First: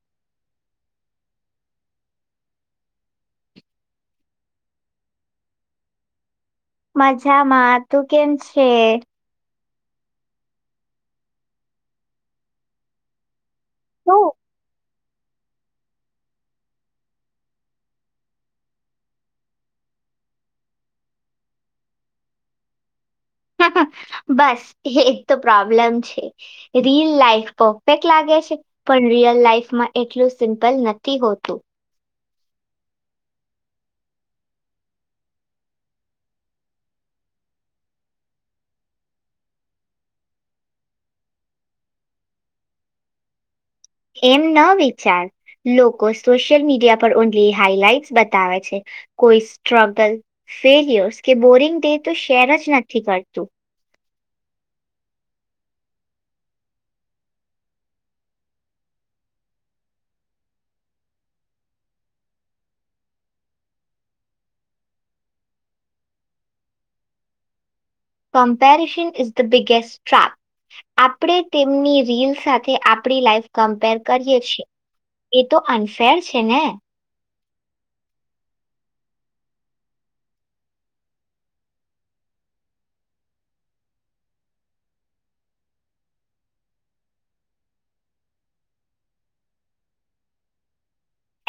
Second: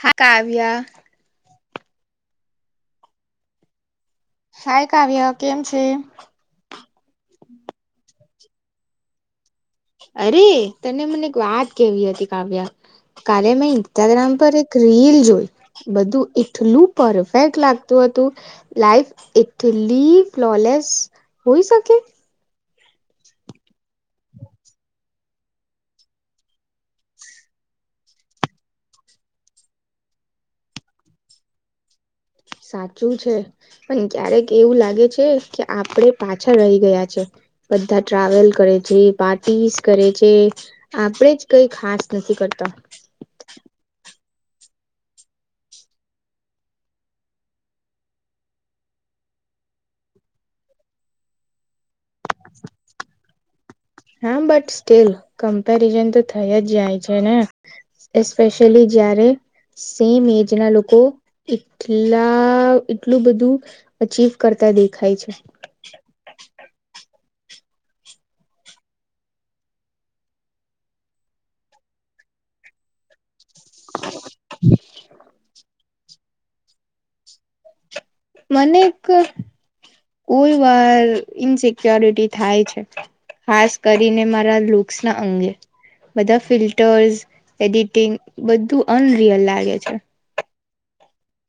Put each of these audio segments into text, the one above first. હા કાવ્યા હાય કાવ્ય, કેમ છે? મજામાં તું. કેમ છે? અરે તને મને એક વાત કેવી હતી કાવ્ય મેં શું ઇન્સ્ટાગ્રામ પર એક રીલ જોઈ બધું એટલું પરફેક્ટ લાગતું હતું લાઈફ એટલી ફ્લોલેસ હોય શકે બસ એક તો પ્રોબ્લેમ છે રીયલ લાઈફ પરફેક્ટ લાગે છે પણ રિયલ લાઈફમાં એટલું સિમ્પલ નથી હોતું સાચું છે પણ ક્યારેક એવું લાગે છે કે આપડે પાછા રહી ગયા છે બધા ટ્રાવેલ કરે છે પાર્ટીસ કરે છે આપણેે જ કઈ ખાસ નથી કરતા એમ ન વિચાર લોકો સોશિયલ મીડિયા પર ઓનલી હાઈલાઈટ બતાવે છે કોઈ સ્ટ્રગલ ફેલર્સ કે બોરિંગ ડે તો શેર જ નથી કરતું હા બટ સ્ટીલ કમ્પેરિઝન તો થયા જ જાય છે ને એસ્પેશિયલી જયારે સેમ એજ ના લોકો એટલા એટલું બધું અચીવે કરતા દેખાય છે comparison is the biggest tract આપણે તેમની રીલ સાથે આપણી લાઈફ કમ્પેર કરીએ છીએ એ તો અનફેર છે ને મને કોઈ વાર ઇનસિક્યોરિટી થાય છે ખાસ કરીને મારા લુક્સ ના અંગે બધા ફિલ્ટર્સ એડિટિંગ બધું અનરિયલ લાગે છે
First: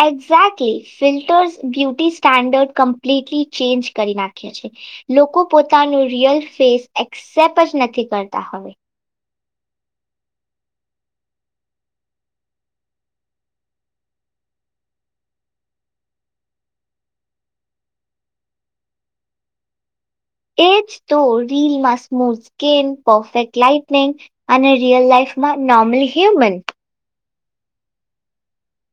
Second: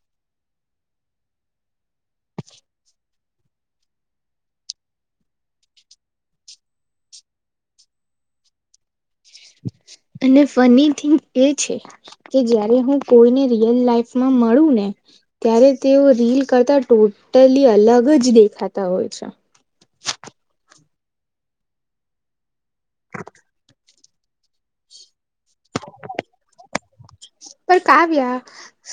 exactly filters beauty standard completely change કરી નાખ્યા છે લોકો પોતાનું રિયલ ફેસ એક્સેપ્ટ જ નથી કરતા હવે અને ફની થિંગ એ છે કે જયારે હું કોઈને રિયલ લાઈફમાં મળું ને ત્યારે તેઓ રીલ કરતા ટોટલી અલગ જ દેખાતા હોય છે એજતો રીલમાં સ્મૂથ સ્કીન પરફેક્ટ લાાઈટનિંગ અને રિયલ લાઈફમાં નોર્મલ હ્યુમન પણ કાવ્ય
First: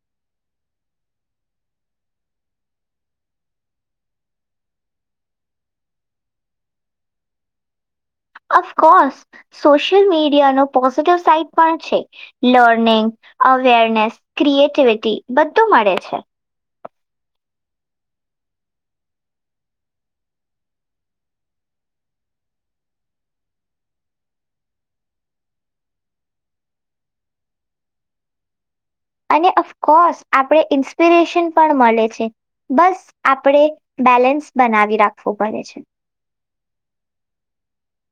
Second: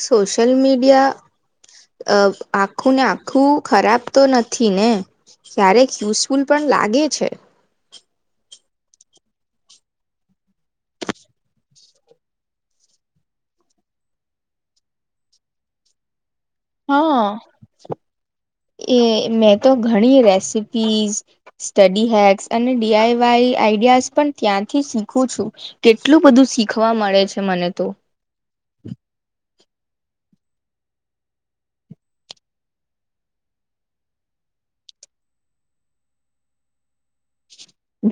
સોશિયલ મીડિયા આખું ને આખું ખરાબ તો નથી ને ક્યારેક યુઝફુલ પણ લાગે છે અફકોર્સ સોશિયલ મીડિયાનો પોઝિટિવ સાઈટ પણ છે લર્નિંગ અવેરનેસ ક્રિએટિવિટી બધું મળે છે હા એ મેં તો ઘણી રેસીપીઝ સ્ટડી હેક્સ અને ડીઆઈ વાઈ આઈડિયાઝ પણ ત્યાંથી શીખું છું કેટલું બધું શીખવા મળે છે મને તો કો આપ ઇન્સ્પિરેશન પણ મળે છે બસ આપણે બેલેન્સ બનાવી રાખવું પડે છે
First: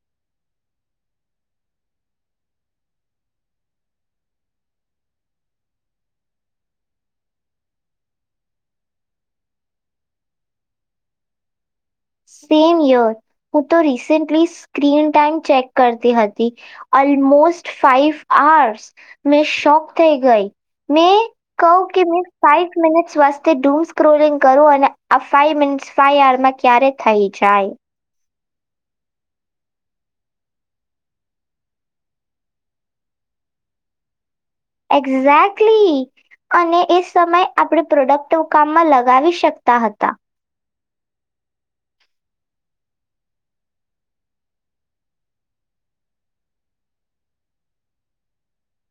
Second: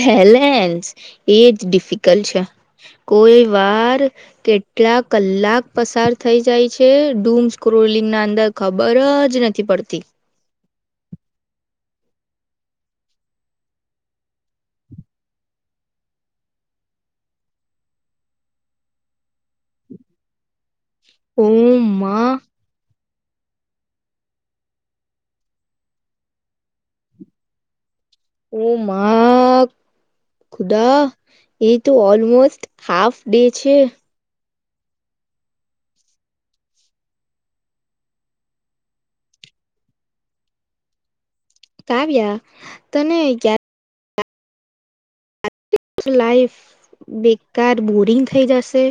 બેલેન્સ એજ ડિફિકલ્ટ છે કોઈ વાર કેટલા કલાક પસાર થઈ જાય છે ડૂમ સ્ક્રોલિંગ ના અંદર ખબર જ નથી પડતી સેમ યર હું તો રિસેન્ટલી સ્ક્રીન ટાઈઇમ ચેક કરતી હતી ઓલમોસ્ટ ફાઈવ આર્સ મેં શોક થઈ ગઈ મેં કહું કે મેં ઓમાં સાઇ મિનટ સ્વાસ્્ય ડૂમ સ્ક્રોલિંગ કરો અને આ ફાઇ મિનિટ ફાઈ આરમાં ક્યારેય થઈ જાય ઓ ખુદા એ તો ઓલમોસ્ટ હાફ ડે છે એક્ઝેક્ટલી અને એ સમયે આપણે પ્રોડક્ટ કામમાં લગાવી શકતા હતા કાવ્યા તને ક લાઈફ બેકાર બોરિંગ થઈ જશે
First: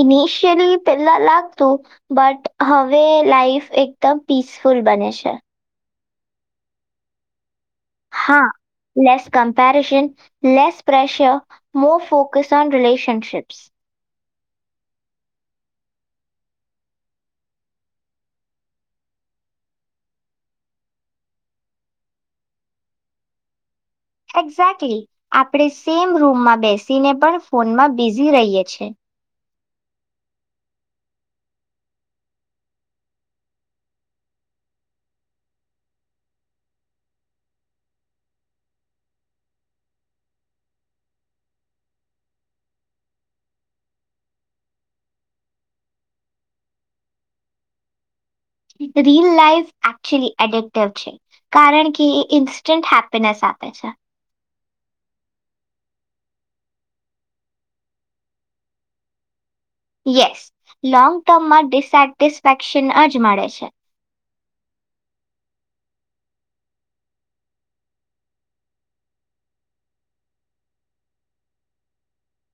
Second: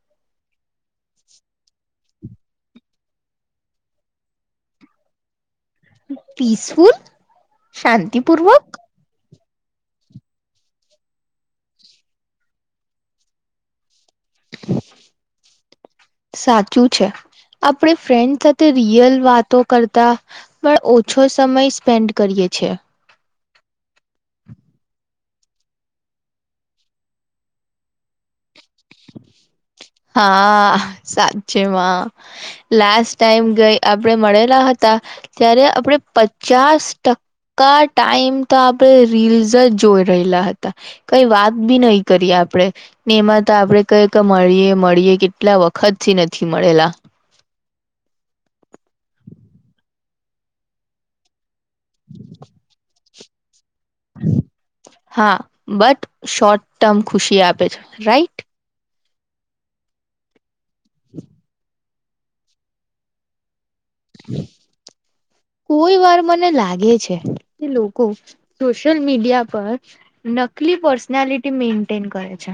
ઇનિશિયલી પેલા લાગતું બટ હવે લાાઈફ એકદમ પીસફુલ બને છે પીસફુલ શાંતિપૂર્વક comparison less pressure more focus on relationships સાચું છે આપણે ફ્રેન્ડ સાથે રિયલ વાતો કરતા પણ ઓછો સમય સ્પેન્ડ કરીએ છે એક્ઝેક્ટલી આપણેે સેમ રૂમમાં બેસીને પણ ફોનમાં બિઝી રહીએ છીએ [inaudible] હા સાચેમાં લાસ્ટ ટાઈમ ગઈ આપણે મળેલા હતા ત્યારે આપણેે પચાસ ટકા ટાઈમ તો આપણે રીસ જ જોઈ રહેલા હતા કઈ વાત બી નહી કરીએ આપણેે ને એમાં આપડણે ક કે મળીએ મળીએ કેટલા વખત થી નથી મળેલા રિયલ લાઈફ એકચુઅલી એડક્ટિવ છે કારણ કે ઇન્સ્ટન્ટ હે પ સાત છે હા બટ શોર્ટ ટર્મ ખુશી આપે છે રાઈટ સ લોંગ ટર્મમાં ડ સેટિસ્ફેક્શન જ મળે છે કોઈ વાર મને લાગે છે કે લોકો સોશિયલ મીડિયા પર નકલી પર્સનાલિટી મેન્ટેન કરે છે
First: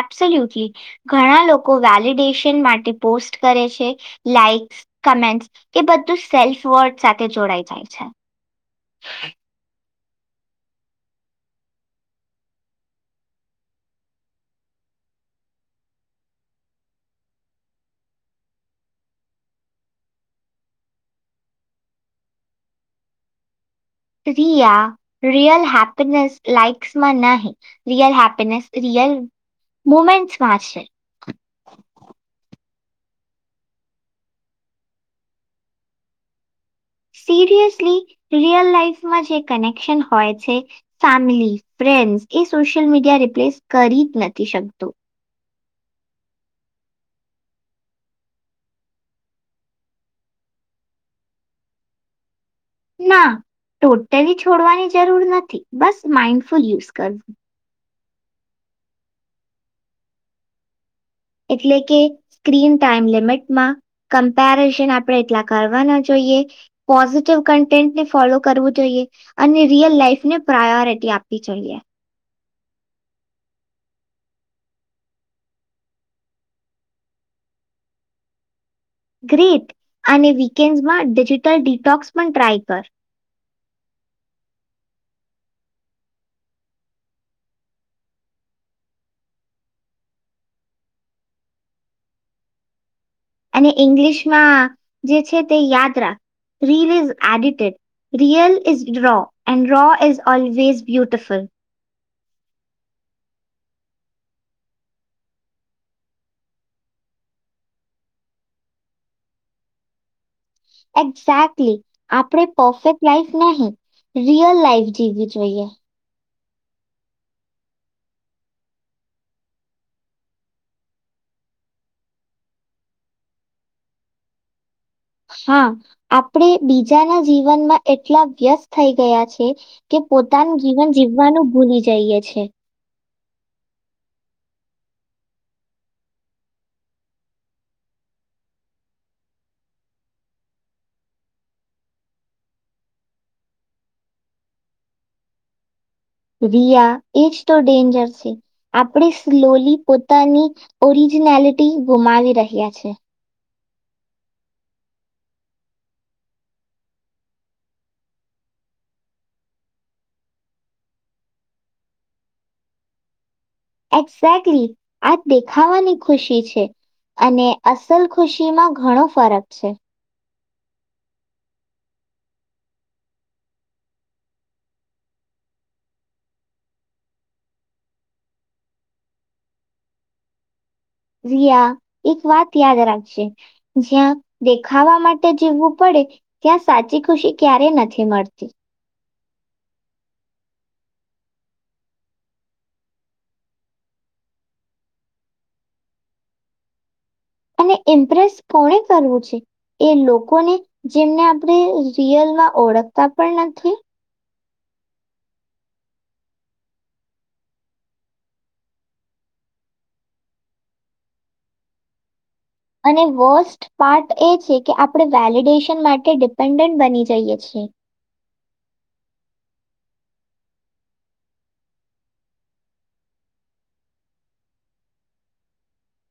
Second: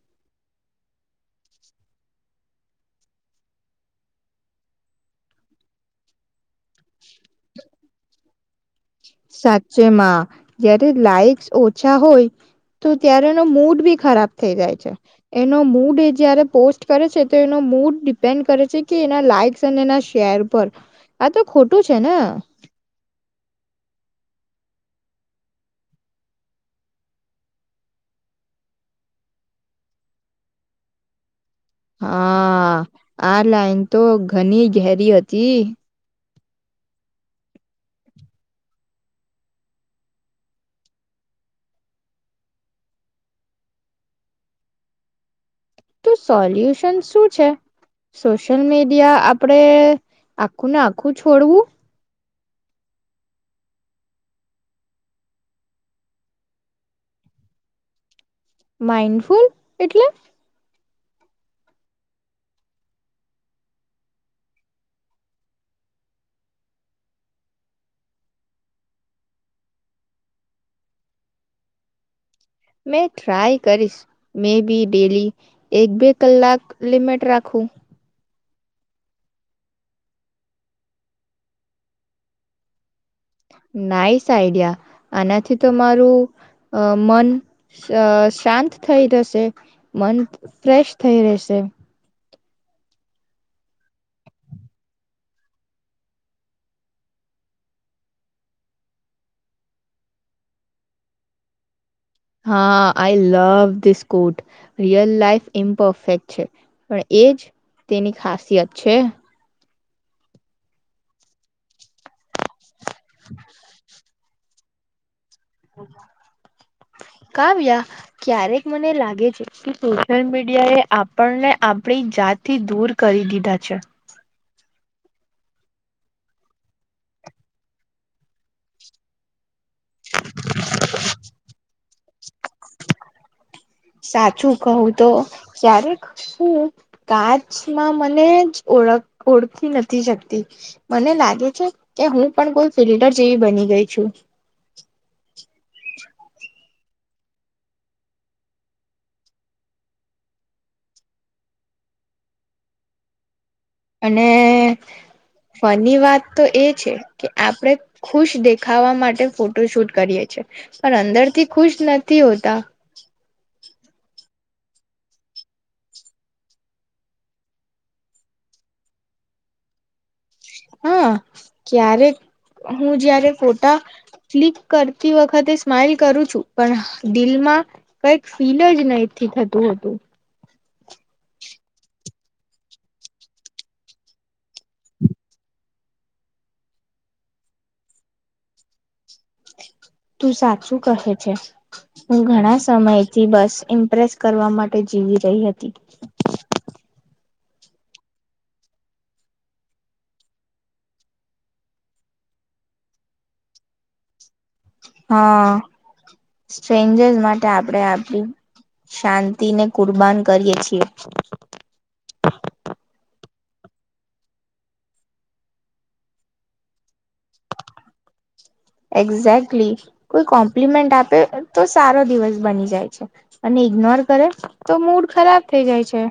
એપસોલ્યુટલી ઘણા લોકો વેલિડેશન માટે પોસ્ટ કરે છે લાાઈક્સ કમેન્ટ્સ એ બધું સેલ્ફ વર્ડ સાથે જોડાઈ જાય છે સાચેમાં જ્યારે લાઈક્સ ઓછા હોય તો ત્યારે એનો મૂડ બી ખરાબ થઈ જાય છે એનો મૂડ એ જયારે પોસ્ટ કરે છે તો એનો મૂડ ડિપેન્ડ કરે છે કે એના લાઈક્સ અને એના શેર પર આ તો ખોટું છે ને છે રિયલ હેપીનેસ લાઈક્સમાં નહી રિયલ હેપીનેસ રિયલ મુમેન્ટમાં છે હા આ લાઈન તો ઘણી ઘેરી હતી સિરિયસલી રિયલ લાાઈફમાં જે કનેક્શન હોય છે ફેમિલી ફ્રેન્ડ્સ એ સોશિયલ મીડિયા રિપ્લેસ કરી જ નથી શકતું તો સોલ્યુશન શું છે સોશિયલ મીડિયા આપડે આખું ને આખું છોડવું ના ટોટલી છોડવાની જરૂર નથી બસ માઈન્ડફુલ યુઝ કરવું માઇન્ડફુલ એટલે એટલે કે સ્ક્રીન ટાઈમ લિમિટમાં કમ્પેરિઝન આપણે એટલા કરવાના જોઈએ પોઝિટિવ કન્ટેન્ટને ફોલો કરવું જોઈએ અને રિયલ લાઈફને પ્રાયોરિટી આપવી જોઈએ મે ટ્રાય કરીશ મે બી ડેલી એક બે કલાક લિમિટ રાખું ગ્રેટ અને વીકેન્ડ્સમાં ડિજિટલ ડિટોક્સ પણ ટ્રાય કર નાઈસ આઈડિયા આનાથી તમારું મન શાંત થઈ જશે મન ફ્રેશ થઈ રહેશે અને ઇંગ્લિશમાં જે છે તે યાદ રાા reel is edited real is raw and raw is always beautiful હા I love this quote real life imperfect છે પણ એજ તેની ખાસિયત છે એક્ઝેક્ટલી આપણે પરફેક્ટ લાઈફ નહી. રિઅલ લાઈફ જીવી જોઈએ. કાવ્યા ક્યારેક મને લાગે છે કે સોશિયલ મીડિયા એ આપણને આપણી જાતથી દૂર કરી દીધા છે. હા આપણે બીજાના જીવનમાં એટલા વ્યસ્ત થઈ ગયા છે. કે પોતાનું જીવન જીવવાનું ભૂલી જ જઈએ છેએ. સાચું કહું તો ક્યારેક હું કાચમાં મને જ ઓળખ ઓળખી નથી શકતી મને લાગે છે કે હું પણ કોઈ ફિલ્ટર જેવી બની ગઈ છું. રિયા એજ તો ડેન્જર છે આપણે સ્લોલી પોતાની ઓરિજિનેલિટી ગુમાવી રહ્યા છે. અને ફની વાત તો એ છે કે આપણે ખુશ દેખાવા માટે ફોટો શૂટ કરીએ છે પણ અંદરથી ખુશ નથી હોતા. [inaudible] એેલી આ દેખાવાની ખુશી છે અને અસલ ખુશીમાં ઘણો ફરક છે. હા ક્યારેક હું જયારે ફોટા ક્લિક કરતી વખતે સ્માઈલ કરું છું પણ દિલમાં કંઈક ફીલ જ નથીહથી થતું હતું. રિયા એક વાત યાદ રાખશે જ્યાં દેખાવા માટે જીવવું પડે ત્યાં સાચી ખુશી ક્યારેય નથી મળતી. તું સાચું કહે છે હું ઘણા સમયથી બસ ઇમ્પ્રેસ કરવા માટે જીવી રહી હતી. અને ઇમ્પ્રેસ કોને કરવું છે એ લોકોને જેમને આપણે રિયલમાં ઓળખતા પણ નથી. હા સ્ટ્રેન્જર્સ માટે આપણેે આપડી શાંતિ ને કુરબાન કરીએ છીએ. અને વર્સ્ટ પાર્ટ એ છે કે આપણે વેલિડેશન માટે ડિપેન્ડન્ટ બની જઈએ છે. એક્ઝેક્ટલી કોઈ કોમ્પ્લિમેન્ટ આપે તો સારો દિવસ બની જાય છે અને ઈગ્નોર કરે તો મૂડ ખરાબ થઈ જાય છે.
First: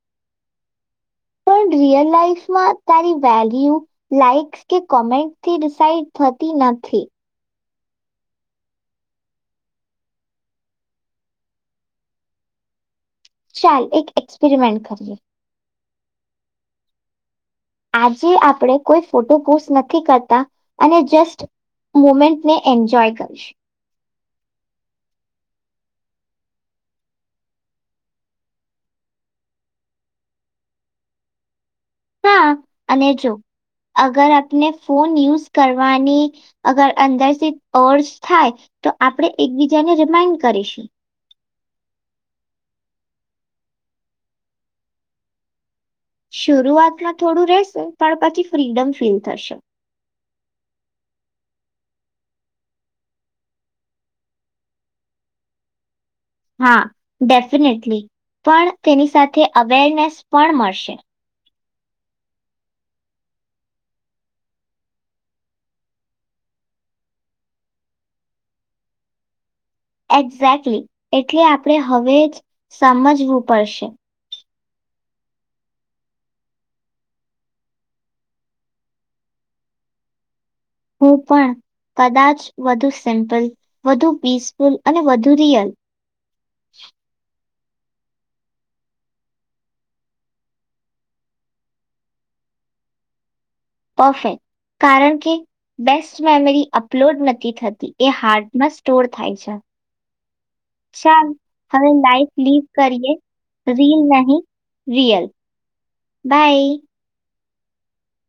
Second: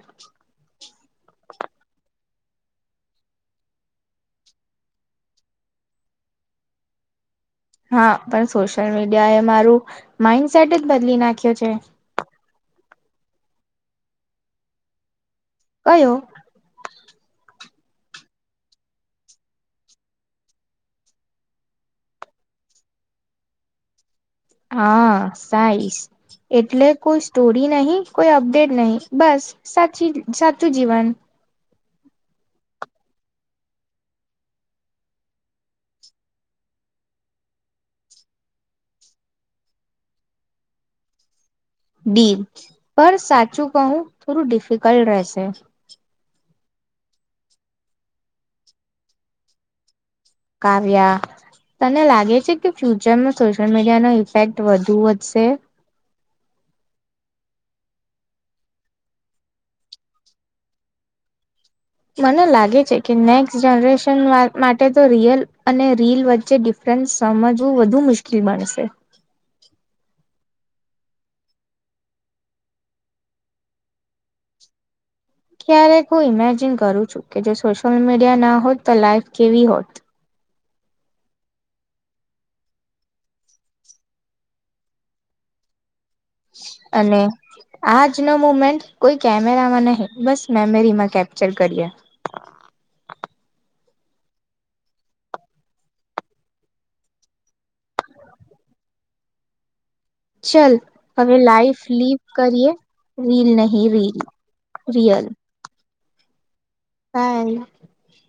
પણ રિયલ લાઈફ તારી વેલ્યુ લાઈક્સ કે કોમેન્ટથી ડિસાઇડ થતી નથી. હા પણ સોશિયલ મીડિયા એ મારું માઈન્ડસેટ જ બદલી નાખ્યો છે. ચાલ એક એક્સપેરિમેન્ટ કરીએ. કયો. આજે આપણે કોઈ ફોટો પોસ્ટ નથી કરતા અને જસ્ટ મુવમેન્ટ ને એન્જોય કરીશ. હા સાઈસ એટલે કોઈ સ્ટોરી નહી કોઈ અપડેટ નહી બસ સાચી સાચું જીવન. હા અને જો અગર આપણે ફોન યુઝ કરવાની અગર અંદરથી ઓર્સ થાય તો આપણે એકબીજાને રિમાઈન્ડ કરીશું. ડીલ પર સાચું કહું થોડું ડિફિકલ્ટ રહેશે. શરૂઆતમાં થોડું રહેશે પણ પછી ફ્રીડમ ફીલ થશે. કાવ્યા તને લાગે છે કે ફ્યુચરમાં સોશિયલ મીડિયાનો ઇફેક્ટ વધુ વધશે. હા ડેફિનેટલી પણ તેની સાથે અવેરનેસ પણ મળશે. મને લાગે છે કે નેક્સ્ટ જનરેશન માટે તો રિયલ અને રીલ વચ્ચે ડિફરન્સ સમજવું વધુ મુશ્કેલ બનશે. એક્ઝેક્ટલી એટલે આપણે હવે જ સમજવું પડશે. ક્યારેક હું ઇમેજિન કરું છું કે જો સોશિયલ મીડિયા ના હોત તો લાઈવ કેવી હોત. હું પણ કદાચ વધુ સિમ્પલ વધુ પીસફુલ અને વધુ રિયલ આજ ન મુમેન્ટ કોઈ કેમેરામાં નહી બસ મેમરીમાં કેપ્ચર કરીએ. પરફેક કારણ કે બેસ્ટ મેમરી અપલોડ નથી થતી એ હારડમાં સ્ટોર થાય છે. ચલ ચાલ હવે લાઈફ હવે લીવ લાઈફ કરીએ રીલ નહી રીલ રિયલ. બાય. [inaudible]